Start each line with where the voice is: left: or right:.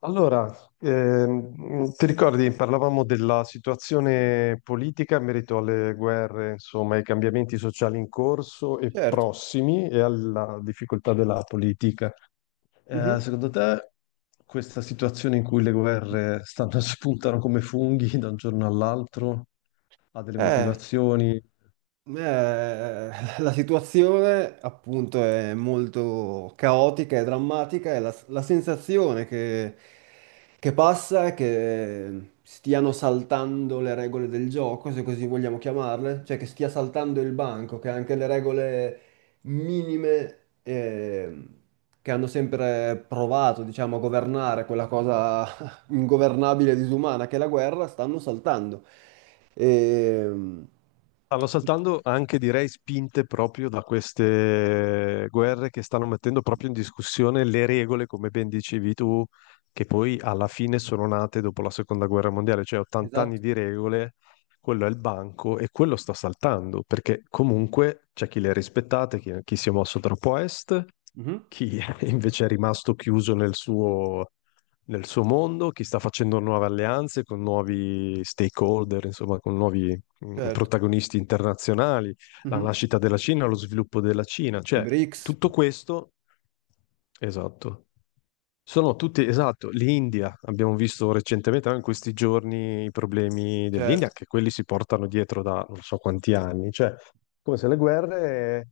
left: Allora, ti ricordi, parlavamo della situazione politica in merito alle guerre, insomma, ai cambiamenti sociali in corso e
right: Certo.
left: prossimi e alla difficoltà della politica.
right: Mhm.
left: Secondo te, questa situazione in cui le guerre stanno, spuntano come funghi da un giorno all'altro, ha delle
right: Eh,
left: motivazioni?
right: Eh, la situazione appunto è molto caotica e drammatica e la sensazione che passa è che stiano saltando le regole del gioco, se così vogliamo chiamarle, cioè che stia saltando il banco, che anche le regole minime eh, che hanno sempre provato, diciamo, a governare quella cosa ingovernabile e disumana che è la guerra, stanno saltando. E,
left: Stanno saltando anche, direi, spinte proprio da queste guerre che stanno mettendo proprio in discussione le regole, come ben dicevi tu, che poi alla fine sono nate dopo la seconda guerra mondiale, cioè 80 anni
right: Esatto.
left: di regole, quello è il banco e quello sta saltando, perché comunque c'è chi le ha rispettate, chi, chi si è mosso troppo a est,
right: Mhm.
left: chi invece è rimasto chiuso nel suo mondo, chi sta facendo nuove alleanze con nuovi stakeholder, insomma, con nuovi
right: Certo.
left: protagonisti internazionali, la
right: Mhm.
left: nascita della Cina, lo sviluppo della Cina,
right: I
left: cioè
right: BRICS,
left: tutto questo, esatto. Sono tutti, esatto, l'India, abbiamo visto recentemente anche in questi giorni i problemi dell'India,
right: certo,
left: che quelli si portano dietro da non so quanti anni, cioè come se le guerre.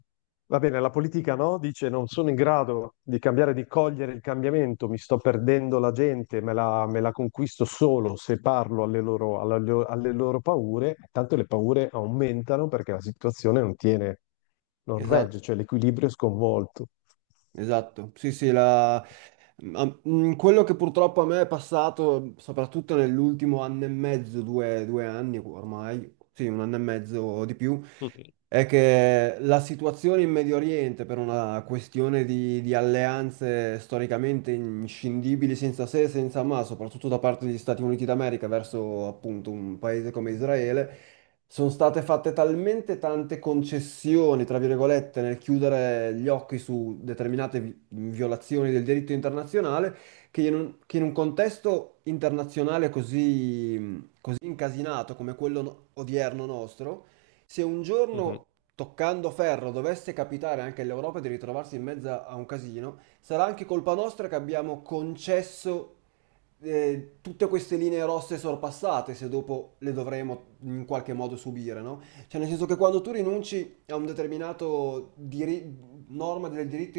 left: Va bene, la politica no, dice non sono in grado di cambiare, di cogliere il cambiamento, mi sto perdendo la gente, me la conquisto solo se parlo alle loro, alle loro paure, tanto le paure aumentano perché la situazione non tiene, non
right: esatto,
left: regge, cioè l'equilibrio è sconvolto.
right: esatto. Sì, sì, ma, quello che purtroppo a me è passato, soprattutto nell'ultimo anno e mezzo, due, due anni ormai, sì, un anno e mezzo o di più, è che la situazione in Medio Oriente, per una questione di alleanze storicamente inscindibili, senza se e senza ma, soprattutto da parte degli Stati Uniti d'America verso appunto un paese come Israele, sono state fatte talmente tante concessioni, tra virgolette, nel chiudere gli occhi su determinate violazioni del diritto internazionale, che in un contesto internazionale così, così incasinato come quello no- odierno nostro, se un
left: Mhm.
right: giorno, toccando ferro, dovesse capitare anche all'Europa di ritrovarsi in mezzo a un casino, sarà anche colpa nostra che abbiamo concesso tutte queste linee rosse sorpassate, se dopo le dovremo in qualche modo subire, no? Cioè, nel senso che quando tu rinunci a un determinato norma del diritto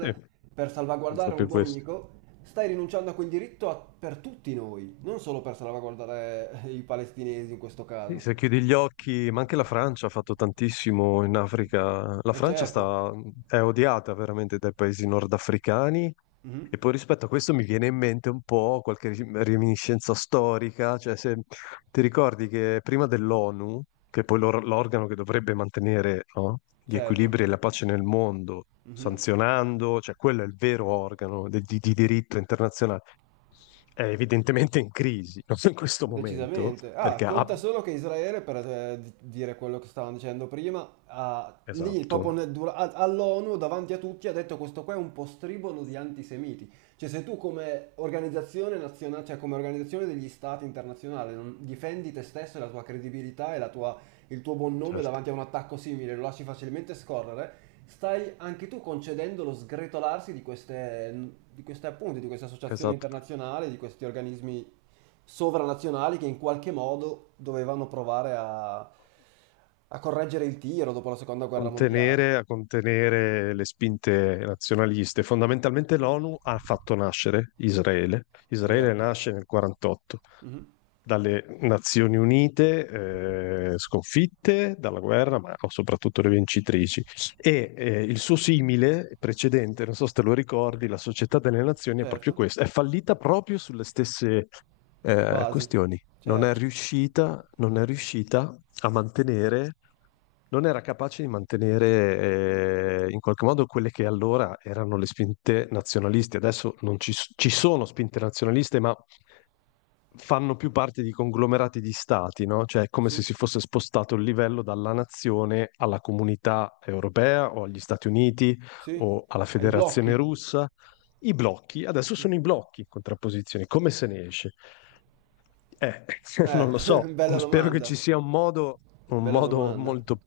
left: Sì, è
right: per salvaguardare un
left: proprio
right: tuo
left: questo.
right: amico, stai rinunciando a quel diritto per tutti noi, non solo per salvaguardare i palestinesi in questo
left: Sì, se
right: caso.
left: chiudi gli occhi, ma anche la Francia ha fatto tantissimo in Africa. La
right: E
left: Francia
right: certo.
left: sta- è odiata veramente dai paesi nordafricani.
right: Mhm.
left: E poi rispetto a questo mi viene in mente un po' qualche reminiscenza storica, cioè se ti ricordi che prima dell'ONU, che poi l'organo che dovrebbe mantenere, no, gli
right: Certo.
left: equilibri e la pace nel mondo,
right: Mhm.
left: sanzionando, cioè quello è il vero organo di diritto internazionale, è evidentemente in crisi, no? in questo momento,
right: Decisamente. Ah,
left: perché ha.
right: conta solo che Israele, per dire quello che stavamo dicendo prima, lì
left: Esatto,
right: proprio nel all'ONU davanti a tutti ha detto questo qua è un postribolo di antisemiti. Cioè se tu come organizzazione nazionale, cioè come organizzazione degli stati internazionali non difendi te stesso e la tua credibilità e il tuo buon nome
left: certo,
right: davanti a un attacco simile, lo lasci facilmente scorrere, stai anche tu concedendo lo sgretolarsi di queste associazioni
left: esatto.
right: internazionali, di questi organismi sovranazionali che in qualche modo dovevano provare a correggere il tiro dopo la seconda guerra mondiale.
left: Contenere, a contenere le spinte nazionaliste. Fondamentalmente l'ONU ha fatto nascere Israele. Israele
right: Esatto.
left: nasce nel 48
right: Mhm.
left: dalle Nazioni Unite, sconfitte dalla guerra, ma soprattutto le vincitrici. E il suo simile precedente, non so se te lo ricordi, la Società delle Nazioni è proprio
right: Certo.
left: questa, è fallita proprio sulle stesse
right: Basi.
left: questioni. Non è
right: Certo.
left: riuscita, non è riuscita a mantenere, non era capace di mantenere in qualche modo quelle che allora erano le spinte nazionaliste. Adesso non ci, ci sono spinte nazionaliste, ma fanno più parte di conglomerati di stati, no? Cioè è come se
right: Sì.
left: si fosse spostato il livello dalla nazione alla comunità europea o agli Stati Uniti
right: Sì.
left: o alla
right: Ai
left: Federazione
right: blocchi.
left: Russa. I blocchi, adesso
right: Eh,
left: sono i blocchi in contrapposizione, come se ne esce? Eh, non lo so,
right: bella
left: spero che
right: domanda.
left: ci sia un
right: Bella
left: modo
right: domanda.
left: molto...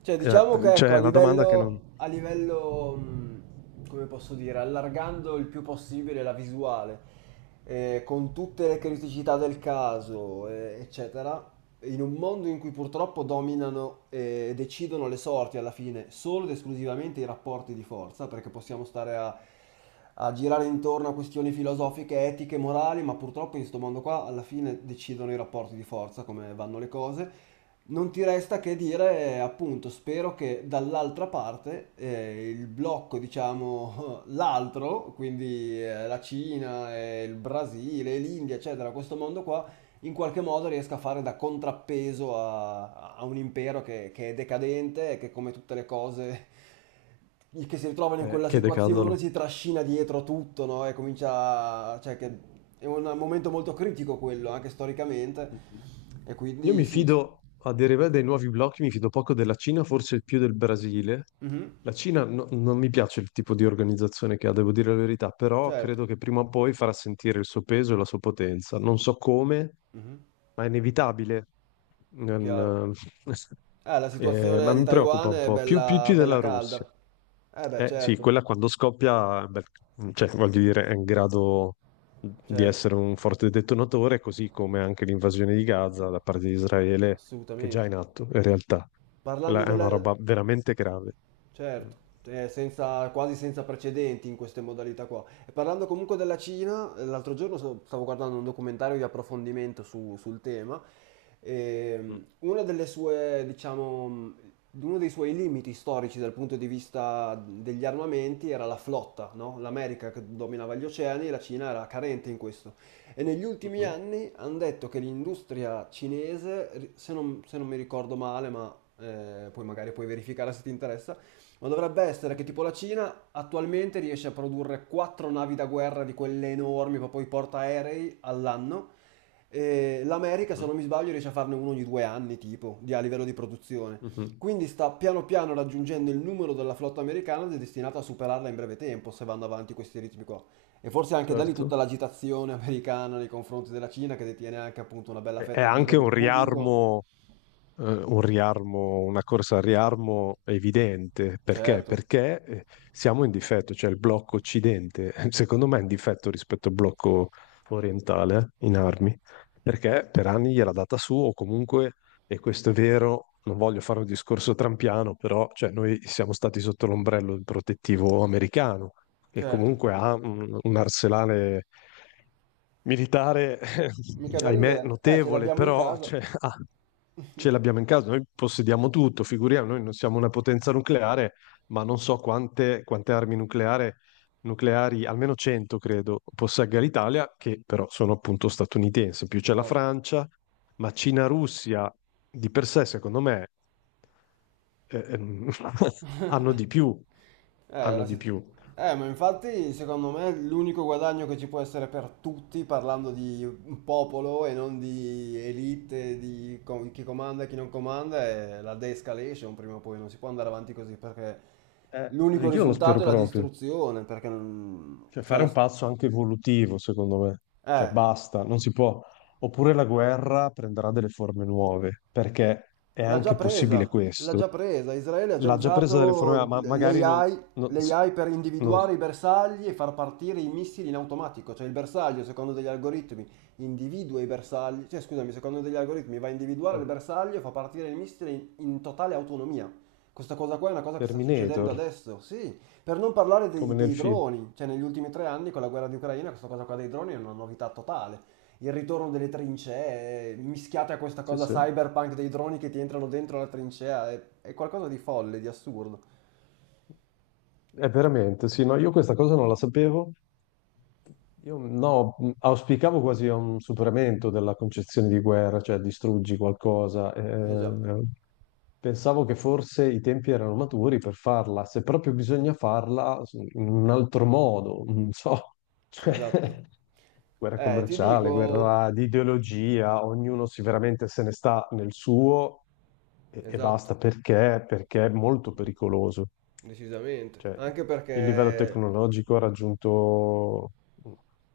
right: Cioè,
left: eh,
right: diciamo che ecco,
left: cioè,
right: a
left: è una domanda che non...
right: livello, a livello, come posso dire, allargando il più possibile la visuale, con tutte le criticità del caso, eccetera, in un mondo in cui purtroppo dominano e decidono le sorti alla fine solo ed esclusivamente i rapporti di forza, perché possiamo stare a girare intorno a questioni filosofiche, etiche, morali, ma purtroppo in questo mondo qua alla fine decidono i rapporti di forza, come vanno le cose. Non ti resta che dire, appunto, spero che dall'altra parte il blocco, diciamo, l'altro, quindi la Cina, il Brasile, l'India, eccetera, questo mondo qua, in qualche modo riesca a fare da contrappeso a un impero che è decadente e che come tutte le cose che si ritrovano in quella
left: che
right: situazione
left: decadono.
right: si trascina dietro tutto, no? E comincia, cioè che è un momento molto critico quello, anche storicamente.
left: Mhm.
right: E
left: Io
right: quindi
left: mi
right: sì.
left: fido, a deriva dei nuovi blocchi, mi fido poco della Cina, forse più del Brasile.
right: Mhm.
left: La Cina non mi piace il tipo di organizzazione che ha, devo dire la verità, però
right: Certo.
left: credo che prima o poi farà sentire il suo peso e la sua potenza. Non so come,
right: Mhm.
left: ma è inevitabile.
right: Chiaro.
left: Non, eh,
right: La situazione
left: ma
right: di
left: mi preoccupa
right: Taiwan
left: un
right: è
left: po', più,
right: bella,
left: più
right: bella
left: della Russia.
right: calda. Eh beh,
left: Eh sì,
right: certo,
left: quella quando scoppia, beh, cioè, voglio dire, è in grado di
right: certo,
left: essere un forte detonatore, così come anche l'invasione di Gaza da parte di Israele, che è già
right: assolutamente.
left: in atto, in realtà. Quella
right: Parlando
left: è
right: della...
left: una roba veramente grave. Mm.
right: Certo, è quasi senza precedenti in queste modalità qua. E parlando comunque della Cina, l'altro giorno stavo guardando un documentario di approfondimento sul tema
left: Mhm,
right: e una delle sue, diciamo, uno dei suoi limiti storici dal punto di vista degli armamenti era la flotta, no? L'America che dominava gli oceani e la Cina era carente in questo. E negli ultimi
left: mhm,
right: anni hanno detto che l'industria cinese, se non mi ricordo male, ma poi magari puoi verificare se ti interessa, ma dovrebbe essere
left: sì,
right: che
left: sì.
right: tipo la Cina attualmente riesce a produrre quattro navi da guerra di quelle enormi, proprio i portaerei all'anno. E l'America, se non mi sbaglio, riesce a farne uno ogni due anni, tipo, a livello di produzione.
left: Mhm, mhm.
right: Quindi sta piano piano raggiungendo il numero della flotta americana ed è destinato a superarla in breve tempo, se vanno avanti questi ritmi qua. E forse anche da lì tutta
left: Certo.
right: l'agitazione americana nei confronti della Cina, che detiene anche appunto una bella
left: È
right: fetta di
left: anche
right: debito pubblico.
left: un riarmo, una corsa al riarmo evidente. Perché?
right: Certo,
left: Perché siamo in difetto, cioè il blocco occidente, secondo me, è in difetto rispetto al blocco orientale in armi, perché per anni gliel'ha data su, o comunque, e questo è vero, non voglio fare un discorso trampiano, però cioè, noi siamo stati sotto l'ombrello protettivo americano che
right: certo.
left: comunque ha un arsenale militare,
right: Mica da
left: ahimè,
right: ridere. Ce
left: notevole,
right: l'abbiamo in
left: però
right: casa.
left: cioè, ah, ce l'abbiamo in casa, noi possediamo tutto, figuriamo, noi non siamo una potenza nucleare, ma non so quante, quante nucleari, almeno 100 credo, possegga l'Italia, che però sono appunto statunitensi, in più c'è la
right: Esatto.
left: Francia, ma Cina-Russia di per sé, secondo me, eh, ehm, hanno di più,
right: Eh,
left: hanno
right: la
left: di
right: sit-
left: più.
right: ma infatti secondo me l'unico guadagno che ci può essere per tutti, parlando di un popolo e non di elite, chi comanda e chi non comanda, è la de-escalation prima o poi, non si può andare avanti così perché
left: Eh,
right: l'unico
left: io lo spero
right: risultato è la
left: proprio.
right: distruzione, perché non.
left: Cioè, fare un passo anche evolutivo, secondo me. Cioè,
right: Eh,
left: basta, non si può. Oppure la guerra prenderà delle forme nuove, perché è
right: L'ha già
left: anche possibile
right: presa, l'ha
left: questo.
right: già presa. Israele ha già
left: L'ha già presa delle forme,
right: usato
left: ma magari non... non,
right: l'AI per
left: non-
right: individuare i bersagli e far partire i missili in automatico. Cioè il bersaglio, secondo degli algoritmi, individua i bersagli, cioè scusami, secondo degli algoritmi va a individuare il
left: eh,
right: bersaglio e fa partire il missile in totale autonomia. Questa cosa qua è una cosa che sta succedendo
left: Terminator,
right: adesso, sì. Per non parlare
left: come nel
right: dei
left: film.
right: droni, cioè negli ultimi tre anni con la guerra di Ucraina, questa cosa qua dei droni è una novità totale. Il ritorno delle trincee, mischiate a questa
left: Sì,
right: cosa
left: sì.
right: cyberpunk dei droni che ti entrano dentro la trincea, è qualcosa di folle, di assurdo.
left: È veramente, sì, no, io questa cosa non la sapevo. Io no, auspicavo quasi a un superamento della concezione di guerra, cioè distruggi qualcosa.
right: Eh già,
left: Pensavo che forse i tempi erano maturi per farla, se proprio bisogna farla in un altro modo, non so,
right: esatto.
left: cioè, guerra
right: Ti
left: commerciale,
right: dico,
left: guerra di ideologia, ognuno si veramente se ne sta nel suo e
right: esatto,
left: basta perché, perché è molto pericoloso.
right: decisamente.
left: Cioè,
right: Anche
left: il livello
right: perché
left: tecnologico ha raggiunto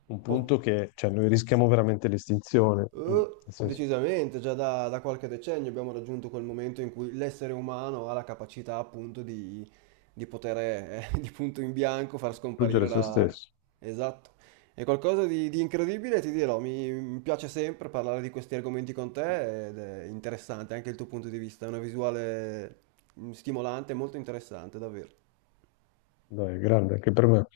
left: un
right: po-
left: punto che, cioè, noi rischiamo veramente l'estinzione, Mm, nel senso,
right: Decisamente, già da qualche decennio abbiamo raggiunto quel momento in cui l'essere umano ha la capacità appunto di poter di punto in bianco far
left: distruggere
right: scomparire
left: se
right: la.
left: stesso.
right: Esatto. È qualcosa di incredibile, ti dirò, mi piace sempre parlare di questi argomenti con te ed è interessante anche il tuo punto di vista, è una visuale stimolante, molto interessante, davvero.
left: Dai, è grande anche per me.